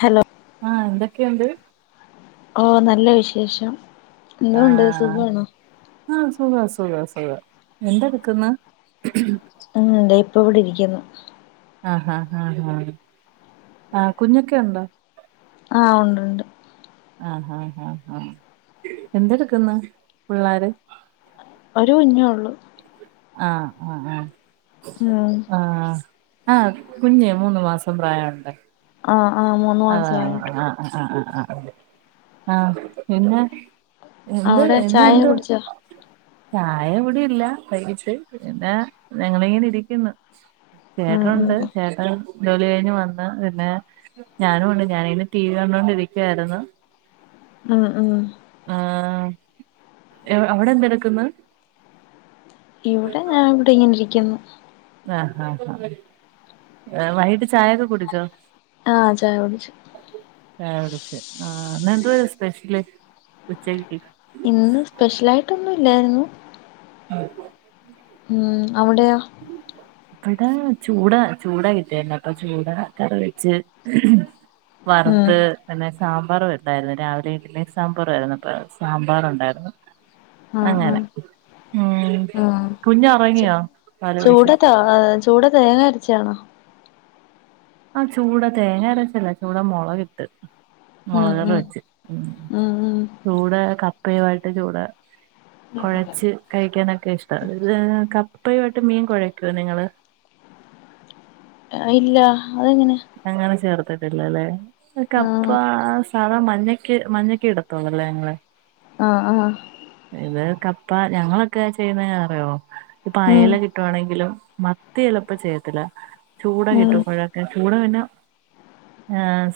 Hello ആഹ എന്തൊക്കെയുണ്ട്. ഓ നല്ലെ വിശേഷം ഇങ്ങു? ണ്ട് ആഹ് സുഖമാണോ ആഹ് അ സുഖാ സുഖാ സുഖാ എന്താഎട്ക് ന്നേ [unintelligible] ഇപ്പ ഇവിടെ ഇരിക്യുന്നു ആഹഹാ ആ ആഹ കുഞ്ഞൊക്കെ ഉണ്ടോ? ആ ഉൻണ്ടുണ്ട് ആഹഹാ ആആ എന്തെടുക്ക്ന്ന് പിള്ളേര് ഒരു കുഞ്ഞോ ഒള്ളൂ ആഹ ആഹ ഉം ആഹ ആഹ ആഹ കുഞ്ഞി മൂന്ന് മാസം പ്രായൊണ്ട് ആഹ് ആ മൂന്ന് ആഹ മാസമായിട്ട് ആ ആ ആ ആ ആ ആഹ് പിന്നെ എന്തൊരു അവിടെ എന്ന് ചായ എന്തു കുടിച്ചോ ചായ കുടിയില്ല വൈകിട്ട് പിന്നേ ഞങ്ങളിങ്ങനെ ഇരിക്യുന്നു ഉം ഉം ചേട്ടോണ്ട് ചേട്ടൻ ജോലികയിഞ്ഞു വന്ന് പിന്നെ ഞാനും ഉണ്ട് ഞാനിങ്ങനെ ടി. വി കണ്ടോണ്ടിരിക്കുവായിരുന്നു. അ അ ആ അവിടെ എന്തെടുക്ക്ന്ന് ഇവിടെ ഞാൻ അവിടെങ്ങനെ ഇരിക്യുന്നു ആഹ ആ ആവൈകിട്ട് ചായയൊക്കെ കുടിച്ചോ? ആഹ് ചായ കുടിച്ചു ആ ചായക്കുട്ച്ച് ആ ഇന്തേ സ്പെഷ്യലി ഉച്ചയ്ക്കി ഇന്ന് സ്പെഷ്യലായിട്ടൊന്നും ഇല്ലായിരുന്നു ഉമ് മ് അവിടെയോ ഇവടെ! ചൂടാ ചൂടാ കിട്ടിയർന്നെ അപ്പൊ ചൂടാ കറി വെച്ച് ഉം വർത്ത് പിന്നെ സാമ്പാറും വച്ചായിരുന്നു രാവിലെ ഇഡ്ഡലിസാമ്പാറു ആയിരുന്നുപ്പ സാമ്പാറുണ്ടായിരുന്നു ആഹ് അങ്ങനെ ആഹ് ഉ ആഹ് കുഞ്ഞ് ഉറങ്ങിയോ പാലടിച് ആ ആ തുടെ തേങ്ങ അരച്ചാണോ ആഹ ചൂട തേങ്ങര വെച്ചല്ല ചൂടാ മുളക് കിട്ട് ഉം മുളകറി ഉം വെച്ച് ഉ ഉം ഉം ചൂട കപ്പയുമായിട്ട് ചൂട കുഴച്ച് കഴിക്കാനൊക്കെ ഇഷ്ട കപ്പയുമായിട്ട് മീൻ കുഴയ്ക്കുവ നിങ്ങള് ഇല്ല അതെങ്ങനെ അങ്ങനെ ചേർത്തിട്ടില്ലല്ലേ കപ്പ ആഹ് സാധാ മഞ്ഞ മഞ്ഞക്കക്ക് ഇടത്തോളല്ലേ ഇങ്ങളെ ആഹ ആഹ ഇത് കപ്പ ഞങ്ങളൊക്കെ ചെയ്യുന്ന അറയോ ഇ ഉം പയല കി കിവാണെങ്കിലും മത്തി എളപ്പ ചെയ്യത്തില്ല ചൂട ഉം കിട്ടുമ്പഴ ചൂട് പിന്നെ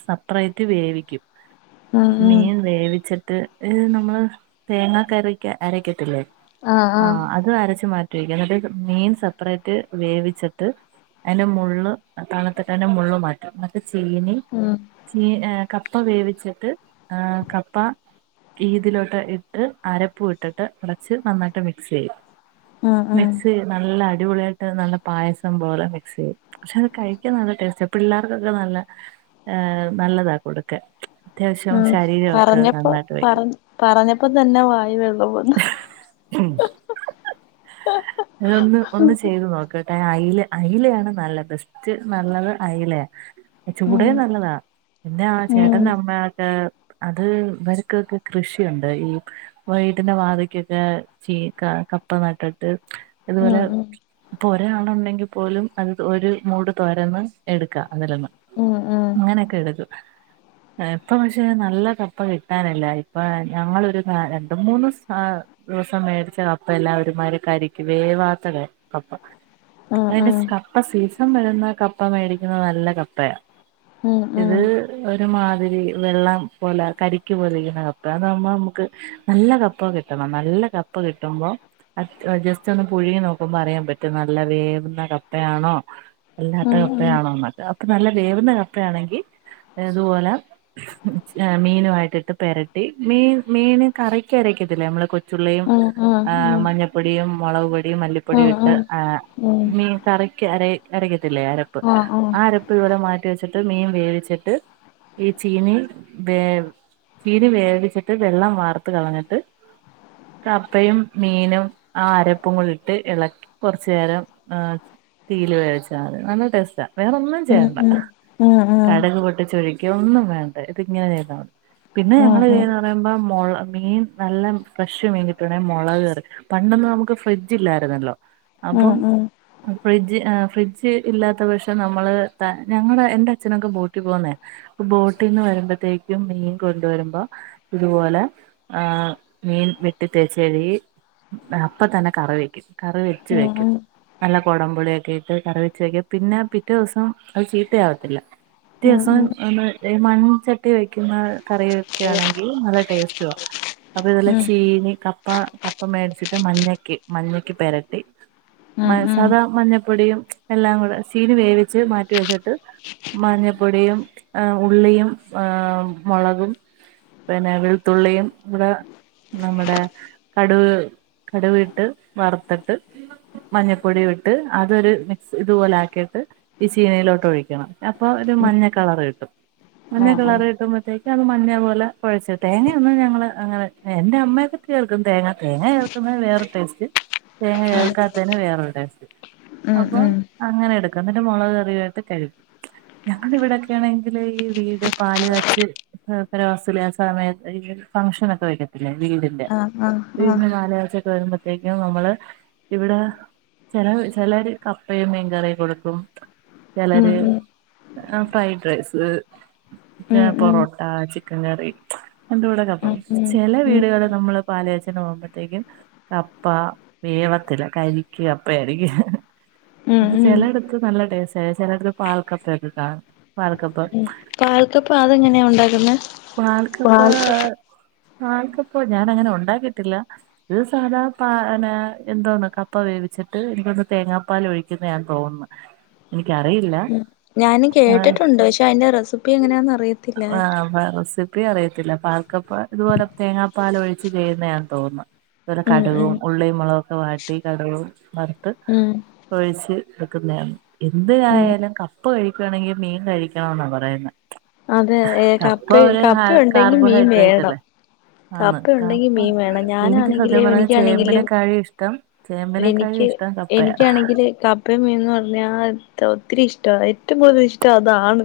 സപേററ്റ് വേവിക്കും ഉം ഉം മീൻ വേവിച്ചിട്ട് നമ്മള് തേങ്ങാ കറി അരക്കത്തില്ലേ ആഹ് ആഹ് ആഹ അത് അരച്ചു മാറ്റ എന്നിട്ട് മീൻ സെപ്പറേറ്റ് വേവിച്ചിട്ട് അതിന്റെ മള്ള് തണു അ തന്നെ മള്ു മാറ്റം ന്നിട്ട് ചീനി ഉം ചീ കപ്പ വേവിച്ചിട്ട് ആ കപ്പ ഈതിലോട്ട് ഇട്ട് അരപ്പൂ ഇട്ടിട്ട് അടച്ച് നന്നായിട്ട് മിക്സ് ചെയ്യും ഉം ഉം മിക്സ് യും നല്ല അടിപൊളിയായിട്ട് നല്ല പായസം പോലെ മിക്സ് െയ്യും പക്ഷെ അത് കഴി നല്ല ടേസ്റ്റ് പി പിള്ളേർക്കൊക്കെ നല്ല ഹ നല്ലതാ കൊടുക്ക ഉം പറഞ്ഞപ്പോ പറ പറഞ്ഞപ്പോ തന്നെ വായിൽവെള്ള വന്ന് ഉം ഇതൊന്ന് ഒന്ന് ചെയ്ത് നോക് അൽ അലയാണ് നല്ല ബെസ്റ്റ് നല്ലത് അലയ ഉം ചൂടയും നല്ലതാ പിന്നെ ആ ഉം ചേട്ടൻ്റെ അമ്മയ്ക്കെ അത് ഇവരക്കൊക്കെ കൃഷിയുണ്ട് ഈ വ വിടിന്റെ വാതയ്ക്കൊക്കെ ചീ ക കപ്പ നട്ടിട്ട് ഇതുപോലെ ഉം ഉം ഇപ്പോ ഒരാ ളുണ്ടെങ്കിൽ പോലും അത് ഒരു മൂഡ് തുോരന്ന് എടുക്കാ അതലൊന്ന് ഉം ഉം അങ്ങനെയൊക്കെ എടുക്കു ഇപ്പ പക്ഷെ നല്ല കപ്പ കിട്ടാനില്ല ഇപ്പൊ ഞങ്ങരു രണ്ട് മൂന്ന് സ് അ ദിവസം മേടിച്ച കപ്പ എല്ലാം ഒരുമാതിരി കരിക്ക് വേവാത്ത കപ്പ ഉം അതിന്റെ കപ്പ സീസൺ വരുന്ന കപ്പ മേടിക്കുന്നത് നല്ല കപ്പയാ ഉം ഉം ഇത് ഒരുമാതിരി വെള്ളം പോലെ കരിക്ക് പോലെരിക്കുന്ന കപ്പ അതാകുമ്പോൾ നമുക്ക് നല്ല കപ്പ കിട്ടും നല്ല കപ്പകിട്ടുമ്പോ അ ജസ്റ്റ് ഒന്ന് പുഴുകി നോക്കുമ്പോ അറിയൻ പറ്റും നല്ല വേവുന്ന കപ്പയാണോ ഉം ല്ലാത്ത ഉം ഉം ഉം കപ്പയാണോ എന്നെ അപ്പൊ നല്ല വേവുന്ന കപ്പയാണെങ്കിൽ ഇതുപോലെ മീനുമായിട്ടിട്ട് പരട്ടി മീൻ മീൻ കറിക്കരക്കത്തില്ലെനമ്മള് കൊച്ചുള്ളിയും ഉം ആ് ഉം മഞ്ഞൾപ്പൊടിയും മുളക് പൊടി മല്ലിപൊടി ഉം ഇട്ട് ഉം അ ഉം മീൻ കറിക്ക് അര അരക്കത്തില്ലേ അരപ്പ് ആഹ് ആഹ് ആ അരപ്പ് ഉപലെ മാറ്റി വെച്ചിട്ട് മീൻ വേവിച്ചിട്ട് ഈ ചീനി വേ ചിരി വേവിച്ചിട്ട് വെള്ളം വാർത്ത് കളഞ്ഞിട്ട് കപ്പയും മീനും ആ അരപ്പും കൂടി ഇട്ട് ഇളക്കി കുറച്ചേരം ഏ. തീയിൽ വേവിച്ചാൽ മതിനല്ല ടേസ്റ്റാ വേറൊന്നും ഉം ചെയ്യണ്ട ഉം ഉം കടുക് പൊട്ടിച്ചൊ ഒഴി ഒന്നും വേണ്ട ഇത് ഇങ്ങനെ ചെയ്ത പിന്നെ ഉം ഞങ്ങള്ൾ ഉം ചെയ്ത പറ്പ മുള മീൻ നല്ല ഫ്രഷ് മീണ്ടിട്ടുണ്ടെ മുളക് കയറി പണ്ടെന്ന് നമുക്ക് ഫ്രിഡ്ജ് ഇല്ലായിരുന്നല്ലോ ഉം ഉം ഉം ഉം ഉം ഉം ഉം അപ്പം ഫ്രിഡ്ജ് ഫ്രിഡ്ജ് ഇല്ലാത്ത പക്ഷെ നമ്മള് ഞങ്ങളടെ എന്റെ അച്ഛനൊക്കെ ബോട്ടി പോകുന്നേയാ ബോട്ടിൽന്ന് വരുമ്പോത്തേക്കും മീൻ കൊണ്ടുവരുമ്പോ ഇതുപോലെ ആ മീൻ വെട്ടി തേച്ച്കഴുവി അപ്പ തന്നെ കറി വെക്കും കറി വെച്ച് വെക്കും നല്ല കുടംപൊളിയൊക്കെ ഇട്ട് കറി വെ വെക്കും പിന്നെ പിറ്റേ ദിവസം അത് ചീത്തയാവത്തില്ല പിറ്റേ ഉം ഉം ദിവസം ഉം ഉം ഒന്ന് തെ മൺചട്ടി വെക്കുന്ന കറിയൊക്കെ ആണെങ്കിൽ നല്ല ടേസ്റ്റുവാ അതുപോലെ ചീനി കപ്പ കപ്പ മേടിച്ചിട്ട് മഞ്ഞക്ക് മഞ്ഞക്ക് പെരട്ടി മ സാദാ മഞ്ഞപ്പൊടിയും എല്ലാം കൂടെ ചീനി വേവിച്ച് മാറ്റിവെച്ചിട്ട് മഞ്ഞപ്പൊടിയും ഉള്ളിയും മുളകും പിന്നെ വെളുത്തുള്ളിയും കുട നമ്മുടെ കടുവ് കടുവിട്ട്‌ വറുത്തിട്ട് മഞ്ഞപ്പൊടി ഇട്ട് അതൊരു മിക്സ് ഇതുപോലെ ആക്കിട്ട് ഈ ചീനയിലോട്ട് ഒഴിക്കണം അപ്പൊ ഒരു മഞ്ഞ കളർ കിട്ടും മഞ്ഞ ആഹ് ആഹ് കളറ് കിട്ടുമ്പോത്തേ അത് മഞ്ഞേ പോലെ കൊഴച്ച് തേങ്ങയൊനും ഞങ്ങൾ അങ്ങനെ എന്റെ അമ്മയൊക്കെ ചേർക്കും തേങ്ങ തേങ്ങ ചേ വേറൊര ടേസ്റ്റ് തേങ്ങ അതെ അതെ ചേർക്കാത്തേന് വേറൊരു ടേസ്റ്റ് ഉം അപ്പം ഉം അങ്ങനെ എടുക്കും എന്നിട്ട് മുളക് കറിയായിട്ട് കഴി ഞങ്ങ ഇവിടെൊക്കെയാണെങ്കില് ഈ വീട് പാല് കാച്ച് പെരവാസ്ത്തോലി ആ സമയത്ത് ഫങ്ങ്ഷൻ ഒക്കെ വെക്കത്തിലെ വീടിന്റെ ആഹ് ആഹ് ആഹ് വീടിന്റെ മാലയാഴ്ച്ചൊക്കെ വര്മ്പ തെയ്ക്കും നമ്മള് ഇവിടെ ചില ചിലര് കം പെമ് മീൻകറിം കൊടുക്കും ഉം ചിലര് ഉം ഫ്രൈഡ് റൈസ് ഉം ഉം പൊറോട്ട ചിക്കൻ കറി [unintelligible] കൂടെ കപ്പ ഉം ഉം ചില വീടുകൾ നമ്മള് പാലാച്ചിന് പോകുമ്പോഴത്തേക്കും കപ്പ വേവത്തില്ല കരിക്ക് കപ്പ ആയിരിക്കും ഉം ഉം ചിലടത്ത് നല്ല ടേസ്റ്റാ ആയ ചില ഇടത്ത് പാൽക്കപ്പൊക്കെ കാണും പാൽക്കപ്പാ പാൽക്കപ്പ അതെങ്ങനെയാ ഉണ്ടാക്കുന്നെ പാൽക്കപ്പ പാൽക്കപ്പം പാൽക്കപ്പ ഞാൻ അങ്ങനെ ഉണ്ടാക്കിട്ടില്ല ഇത് സാധാ പ എന്തോന്ന് കപ്പ വേവിച്ചിട്ട് എന്തോന്ന് തേങ്ങാപ്പാൽ ഒഴിക്ക ക്കുന്നയാന്ന് തോന്നുന്നു എനിക്കറിയില്ല ഉം ഞാനും ആഹ് കേട്ടിട്ടുണ്ട് പക്ഷെ അതിന്റെ റെസിപ്പി എങ്ങനെയാന്ന് അറിയത്തില്ല ആ റെസി പ്പി അറിയത്തില്ല പാൽക്കപ്പ ഇതുപോലെ തേങ്ങാപ്പാലൊഴിച്ച് ചെയ്യുന്ന ആന്ന് തോന്നുന്ന് അതുപോലെ ഉം കടുവും ഉം ഉള്ളിം മുളകും ഒക്കെ വാട്ടി കടുവും വറുത്ത് ഉം ഒഴിച്ച് വെക്കുന്നയാ എന്ത് ഉം കായലും കപ്പ കഴിക്കുവാണേക്കിൽ മീൻ കഴിക്കണമെന്നാ പറയു ന്ന അതെ ഏ കപ്പ കപ്പണ്ടെങ്കി മീൻ കാർബോഹൈഡ്രേറ്റ് വേണം അല്ലേ കപ്പ ഉണ്ടെങ്കി മീൻ വേണം എനിക്ക് ഞാനാണെങ്കിലേ സത്യം പറഞ്ഞാ എനിക്കാണെങ്കിലും ചേമ്പിനെക്കാഴും ഇഷ്ടം ചേമ്പിനെക്കാഴും എനിക്ക് ഇഷ്ടം കപ്പയാ എനിക്കാണെങ്കില് കപ്പ ഇപ്പ മീന്ന് പറഞ്ഞ ഒത്തിരി ഇഷ്ട ഏറ്റവും കൂടുതൽ ഇഷ്ടം അതാണ്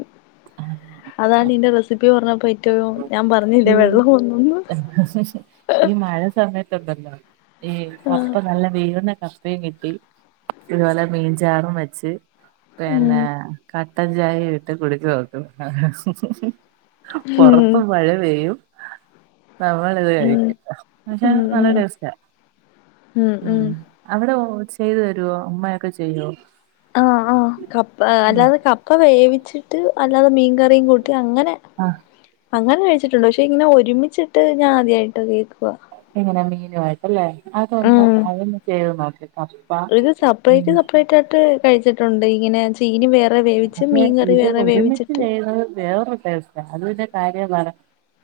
അതാണ് ഇന്റെ റെസിപ്പി പറഞ്ഞപ്പോ ഏറ്റവും ഞാൻ പറഞ്ഞില്ലേ വെള്ളം ഒന്നൊഎന്ന് ഈ മഴ സമയത്തുണ്ടല്ലോ ഈ കപ്പ ആഹ് നല്ല വേവുന്ന കപ്പ കപ്പയും കിട്ടി ഇപോലെ മീൻചാറും വെച്ച് ഉം പിന്നെ ക കട്ടൻ ചായ ഇട്ട് കുടിച്ചു നോക്കും ഉം പൊറത്ത് മഴ പെയ്യും നമ്മളിത് ഉം കഴിക്കും പക്ഷേ ഉം ഉം നല്ല ടേസ്റ്റാ ഉം ഉം അവിടെ ഹോൾസെയിൽ തരുവോ അമ്മയൊക്കെ ചെയ്യുവോ ആഹ് ആഹ് കപ്പ അല്ലാതെ കപ്പ വേവിച്ചിട്ട് അല്ലാതെ മീൻകറിയും കൂട്ടി അങ്ങനെ ആ അങ്ങനെ കഴിച്ചിട്ടുണ്ട് പക്ഷെ ഇങ്ങനെ ഒരുമിച്ചിട്ട് ഞാൻ ആദ്യയിട്ട് കേൾക്കുവാ എങ്ങനെ മീനു ആയിട്ടല്ലേ അതൊന്ന് ഉം അതൊന്ന് ചെയ്ത് നോക്കിക്കാ ഇത് സെപ്പറേറ്റ് സെപ്പറേറ്റ് ആയിട്ട് കഴിച്ചിട്ടുണ്ട് ഇങ്ങനെ ചീനി വേ പക്ഷെ ഇത് ഒരുമിച്ച് ചെയ്യത് വേറൊരു അതിന്റെ കാര്യമാണ്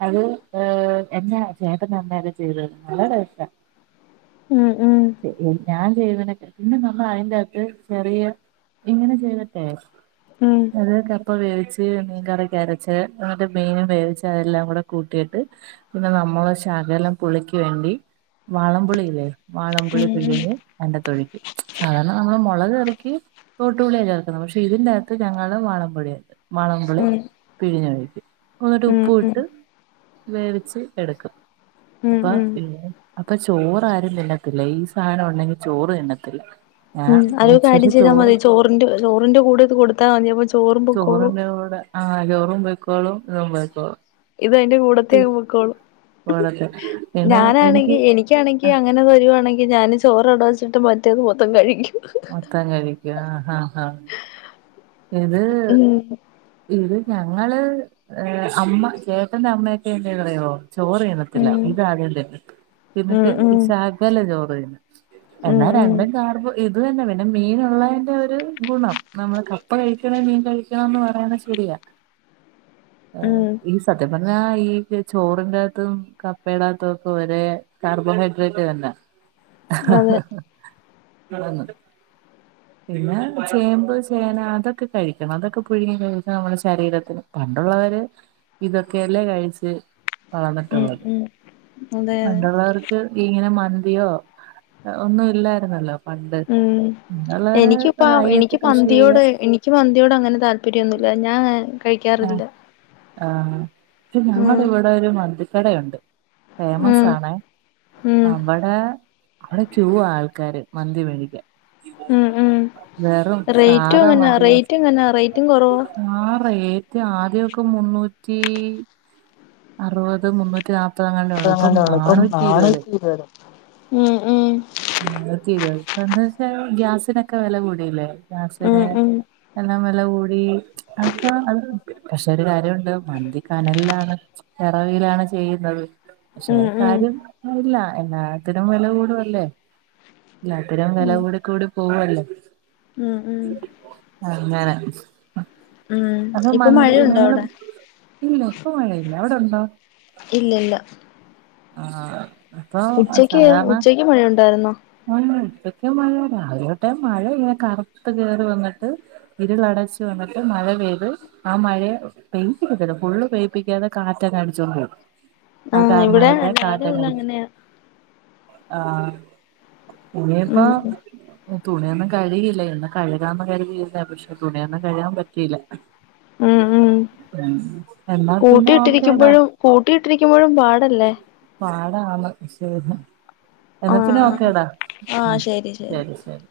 അത് ഏ എന്നാ ചേട്ടൻ നന്നെ ചെയ്തത് നല്ല ടേസ്റ്റ ഉം ഉം ഞാൻ ചെയ്വനക്ക പിന്നെ നമ്മൾ അതിന്റെ അകത്ത് ചെറിയ ഇങ്ങനെ ചെയ്തിട്ടെ ആഹ് അത് കപ്പ വേവിച്ച് മീൻ കറിക്ക് അരച്ച് എന്നട്ടെ മീനും വേവിച്ചെ അതെല്ലാം കൂടെ കൂട്ടിയിട്ട് പിന്നെ നമ്മള് ശകലം പുളിക്ക് വേണ്ടി വാളംപൊളിയില്ലേ വാളൻപുളി ഉം പിഴിഞ്ഞ് എന്റെ തൊഴിക്കും സാധാരണ നമ്മള് മുളക് കറിക്കി തോട്ടുപളിയാണ് ചേർക്കുന്നത് പക്ഷെ ഇതിന്റെകത്ത് ഞങ്ങള് വാളമ്പുളി ഇടും മളമ്പിളി ഉം പിഴിഞ്ഞ് കഴക്കൂ എന്നിട്ട് ഉം ഉപ്പ് ഉം ഇട്ട് വേവിച്ച് എടുക്കും ഉം അപ്പൊ ഉം അപ്പൊ ചോറാരും പിന്നെ ത്തില്ല ഈ സാധനം ഉണ്ടെങ്കിൽ ചോറ് തിന്നത്തില്ല ഞാൻ ഉം അതൊരു കാര്യം പക്ഷെ ചെയ്താൽ ചോറ് മതി ചോറിന്റെ ചോറിന്റെ കൂടെ ഇത് കൊടുത്താ മതി അപ്പൊ ചോറും പൊക്കോളും ആഹ് ചോറും പോയ്ക്കോളും ഇതും പോയ്ക്കോളും ഇത് അയ്ന്റെ കൂടെത്തേ പോയ്ക്കോളൂ കൂടത്തെ പിന്നെ ഞാനാണെങ്കിൽ എനിക്ക് ക്കണെങ്കിൽ ആ അങ്ങനെ വരുവാണെങ്കിൽ ഞാന് ചോറവ്ട വച്ചിട്ട് മറ്റേത് മൊത്തം കഴിക്കും മൊത്തം കഴിക്കു ആഹ് ആഹ് ഇത് ഉം ഇത് ഞങ്ങള് ങ് അമ്മ ചേട്ടന്റെ അമ്മയൊക്കെ എങ്ങനെ അറിയോ ചോറ് [unintelligible] ത്തില്ല ഉം ഇത ആദ്യന്നെ ഉം ന്നിട്ട് ഈ ഉം ശകല ചോറ്ന്ന് എന്നാ ഉം ഉം രണ്ടും കാർബോ ഇത് തന്നെ പിന്നെ മീന്ള്ളെന്റെ ഒരു ഗുണം നമ്മള് പ്പ കഴിക്കണെ മീൻ കഴിക്കണെന്ന് പറയ്ണ ശരിയാ ഉം സത്യം പറഞ്ഞാ ഈ ചോറിന്റകത്തും കപ്പയുടെകത്തും ഒക്കെ ഒരേ കാർബോഹൈഡ്രേറ്റ് തന്നെ ഉ ആ തുന്നു പിന്നെ ചേമ്പ് ചേന അതൊക്കെ കഴിക്കണം അതൊക്കെ പുഴുങ്ങി കഴഞ്ഞ നമ്മുടെ ശരീരത്തിന് പണ്ടുള്ളവര് ഇതൊക്കെയല്ലേ കഴിച്ച് ഉം വളന്നിട്ടുള്ളത് ഉം അതെ അതെ പണ്ടുള്ളവർ ഇങ്ങനെ മന്തിയോ ഒന്നും ഇല്ലായിരുന്നല്ലോ പണ്ട് ഉം എന്നുള്ളരു യ്യത്ത് കൃഷി ചെയ്യ ക്ക് മന്തിയോട് അങ്ങനെ താല്പര്യമൊന്നുമില്ല ഞാൻ ആ കഴിക്കാറില്ല ആഹ് പ ഉം ഞങ്ങുടെ ഇവിടെ ഒരു മന്തിക്കടയുണ്ട് ഫേമസ് ഉം ആണെ ഉം [unintelligible] അവിടെക്കെ ആൾക്കാര് മന്തി മേടിക്കാൻ ഉം ഉം വെറും റേറ്റും സാധാ എങ്ങനെ മന്തി കഴിച്ച് റേറ്റ് എങ്ങനെ റേറ്റും കൊറവാ ആദ്യൊക്കെ മുന്നൂറ്റി അറുപത് മുന്നൂറ്റി നാ പ്പതങ്ങാണ്ടെ ഒള്ളൂ ഇപ്പം [unintelligible] ഉം ഉം [unintelligible] ന്താ വെച്ചാല് ഗ്യാസിനൊക്കെ വില കൂടില്ലേ സിന ഉം ഉം എല്ലാം വല്ല കൂടി അക്കെ അ പക്ഷെ ഒരു കാര്യണ്ട് മന്തി കനലിലാണ് കറവിലാണ് ചെയ്യുന്നത് പക്ഷേ ഉം ഉം കാര്യം ഇല്ല എല്ലാത്തിനും വില കൂടുവല്ലേ ഇല്ല അത്തരം വില ഉം കൂടി കൂടി പോവല്ലേ ഉം ഉം അങ്ങനെ ഉം അപ്പൊ ഇപ്പൊ മന്തി മഴയുണ്ടോ നിങ്ങള് അവിടെ ഇല്ല ഇപ്പ മഴയില്ല എവിടെ ഉണ്ടോ? ഇല്ലല്ല ആഹ് ഉച്ചക്ക് ഉച്ചക്ക് മഴ ഉണ്ടായിരുന്നോ? ഉം മഴ ഇപ്പക്ക മഴ രാവിലെോട്ടേ മഴ ഇങ്ങനെ കറുത്ത് കേറി വന്നിട്ട് ഇരുൾടച്ചു വന്നപ്പോ മഴ പെയ്തു ആ മഴയ പെയ്യപ്പിക്കല്ല ഫുള്ള് പെയപ്പിക്കാതെ കാറ്റങ്ങ് അടിച്ചോണ്ട് പോയി അതാ ആഹ് ഇവിടെ രാവിലെ മഴൊക്കങ്ങട്ടെന്നെ മുതൽ പോയി അങ്ങനെയാ ആഹ ഇനി ഉം പ്പോ തുണിയൊന്നും കഴുകയില്ല ഇന്ന് കഴുകാന്ന് കരുതിയിരിന്ന പക്ഷെ തുണിയൊന്നും കഴിയാൻ പറ്റിയില്ല ഉം ഉം ഉം എന്നാ പിന്നെ ഓക്കേടാ കൂട്ടിയിട്ടിരിക്കുമ്പോഴും കൂട്ടിയിട്ടിരിക്കുന്നതും പാടല്ലേ പാടാണ് ശരി ആഹ് ആഹ് എന്നാപിന്നെകെടാ ഉം ശരി ശരി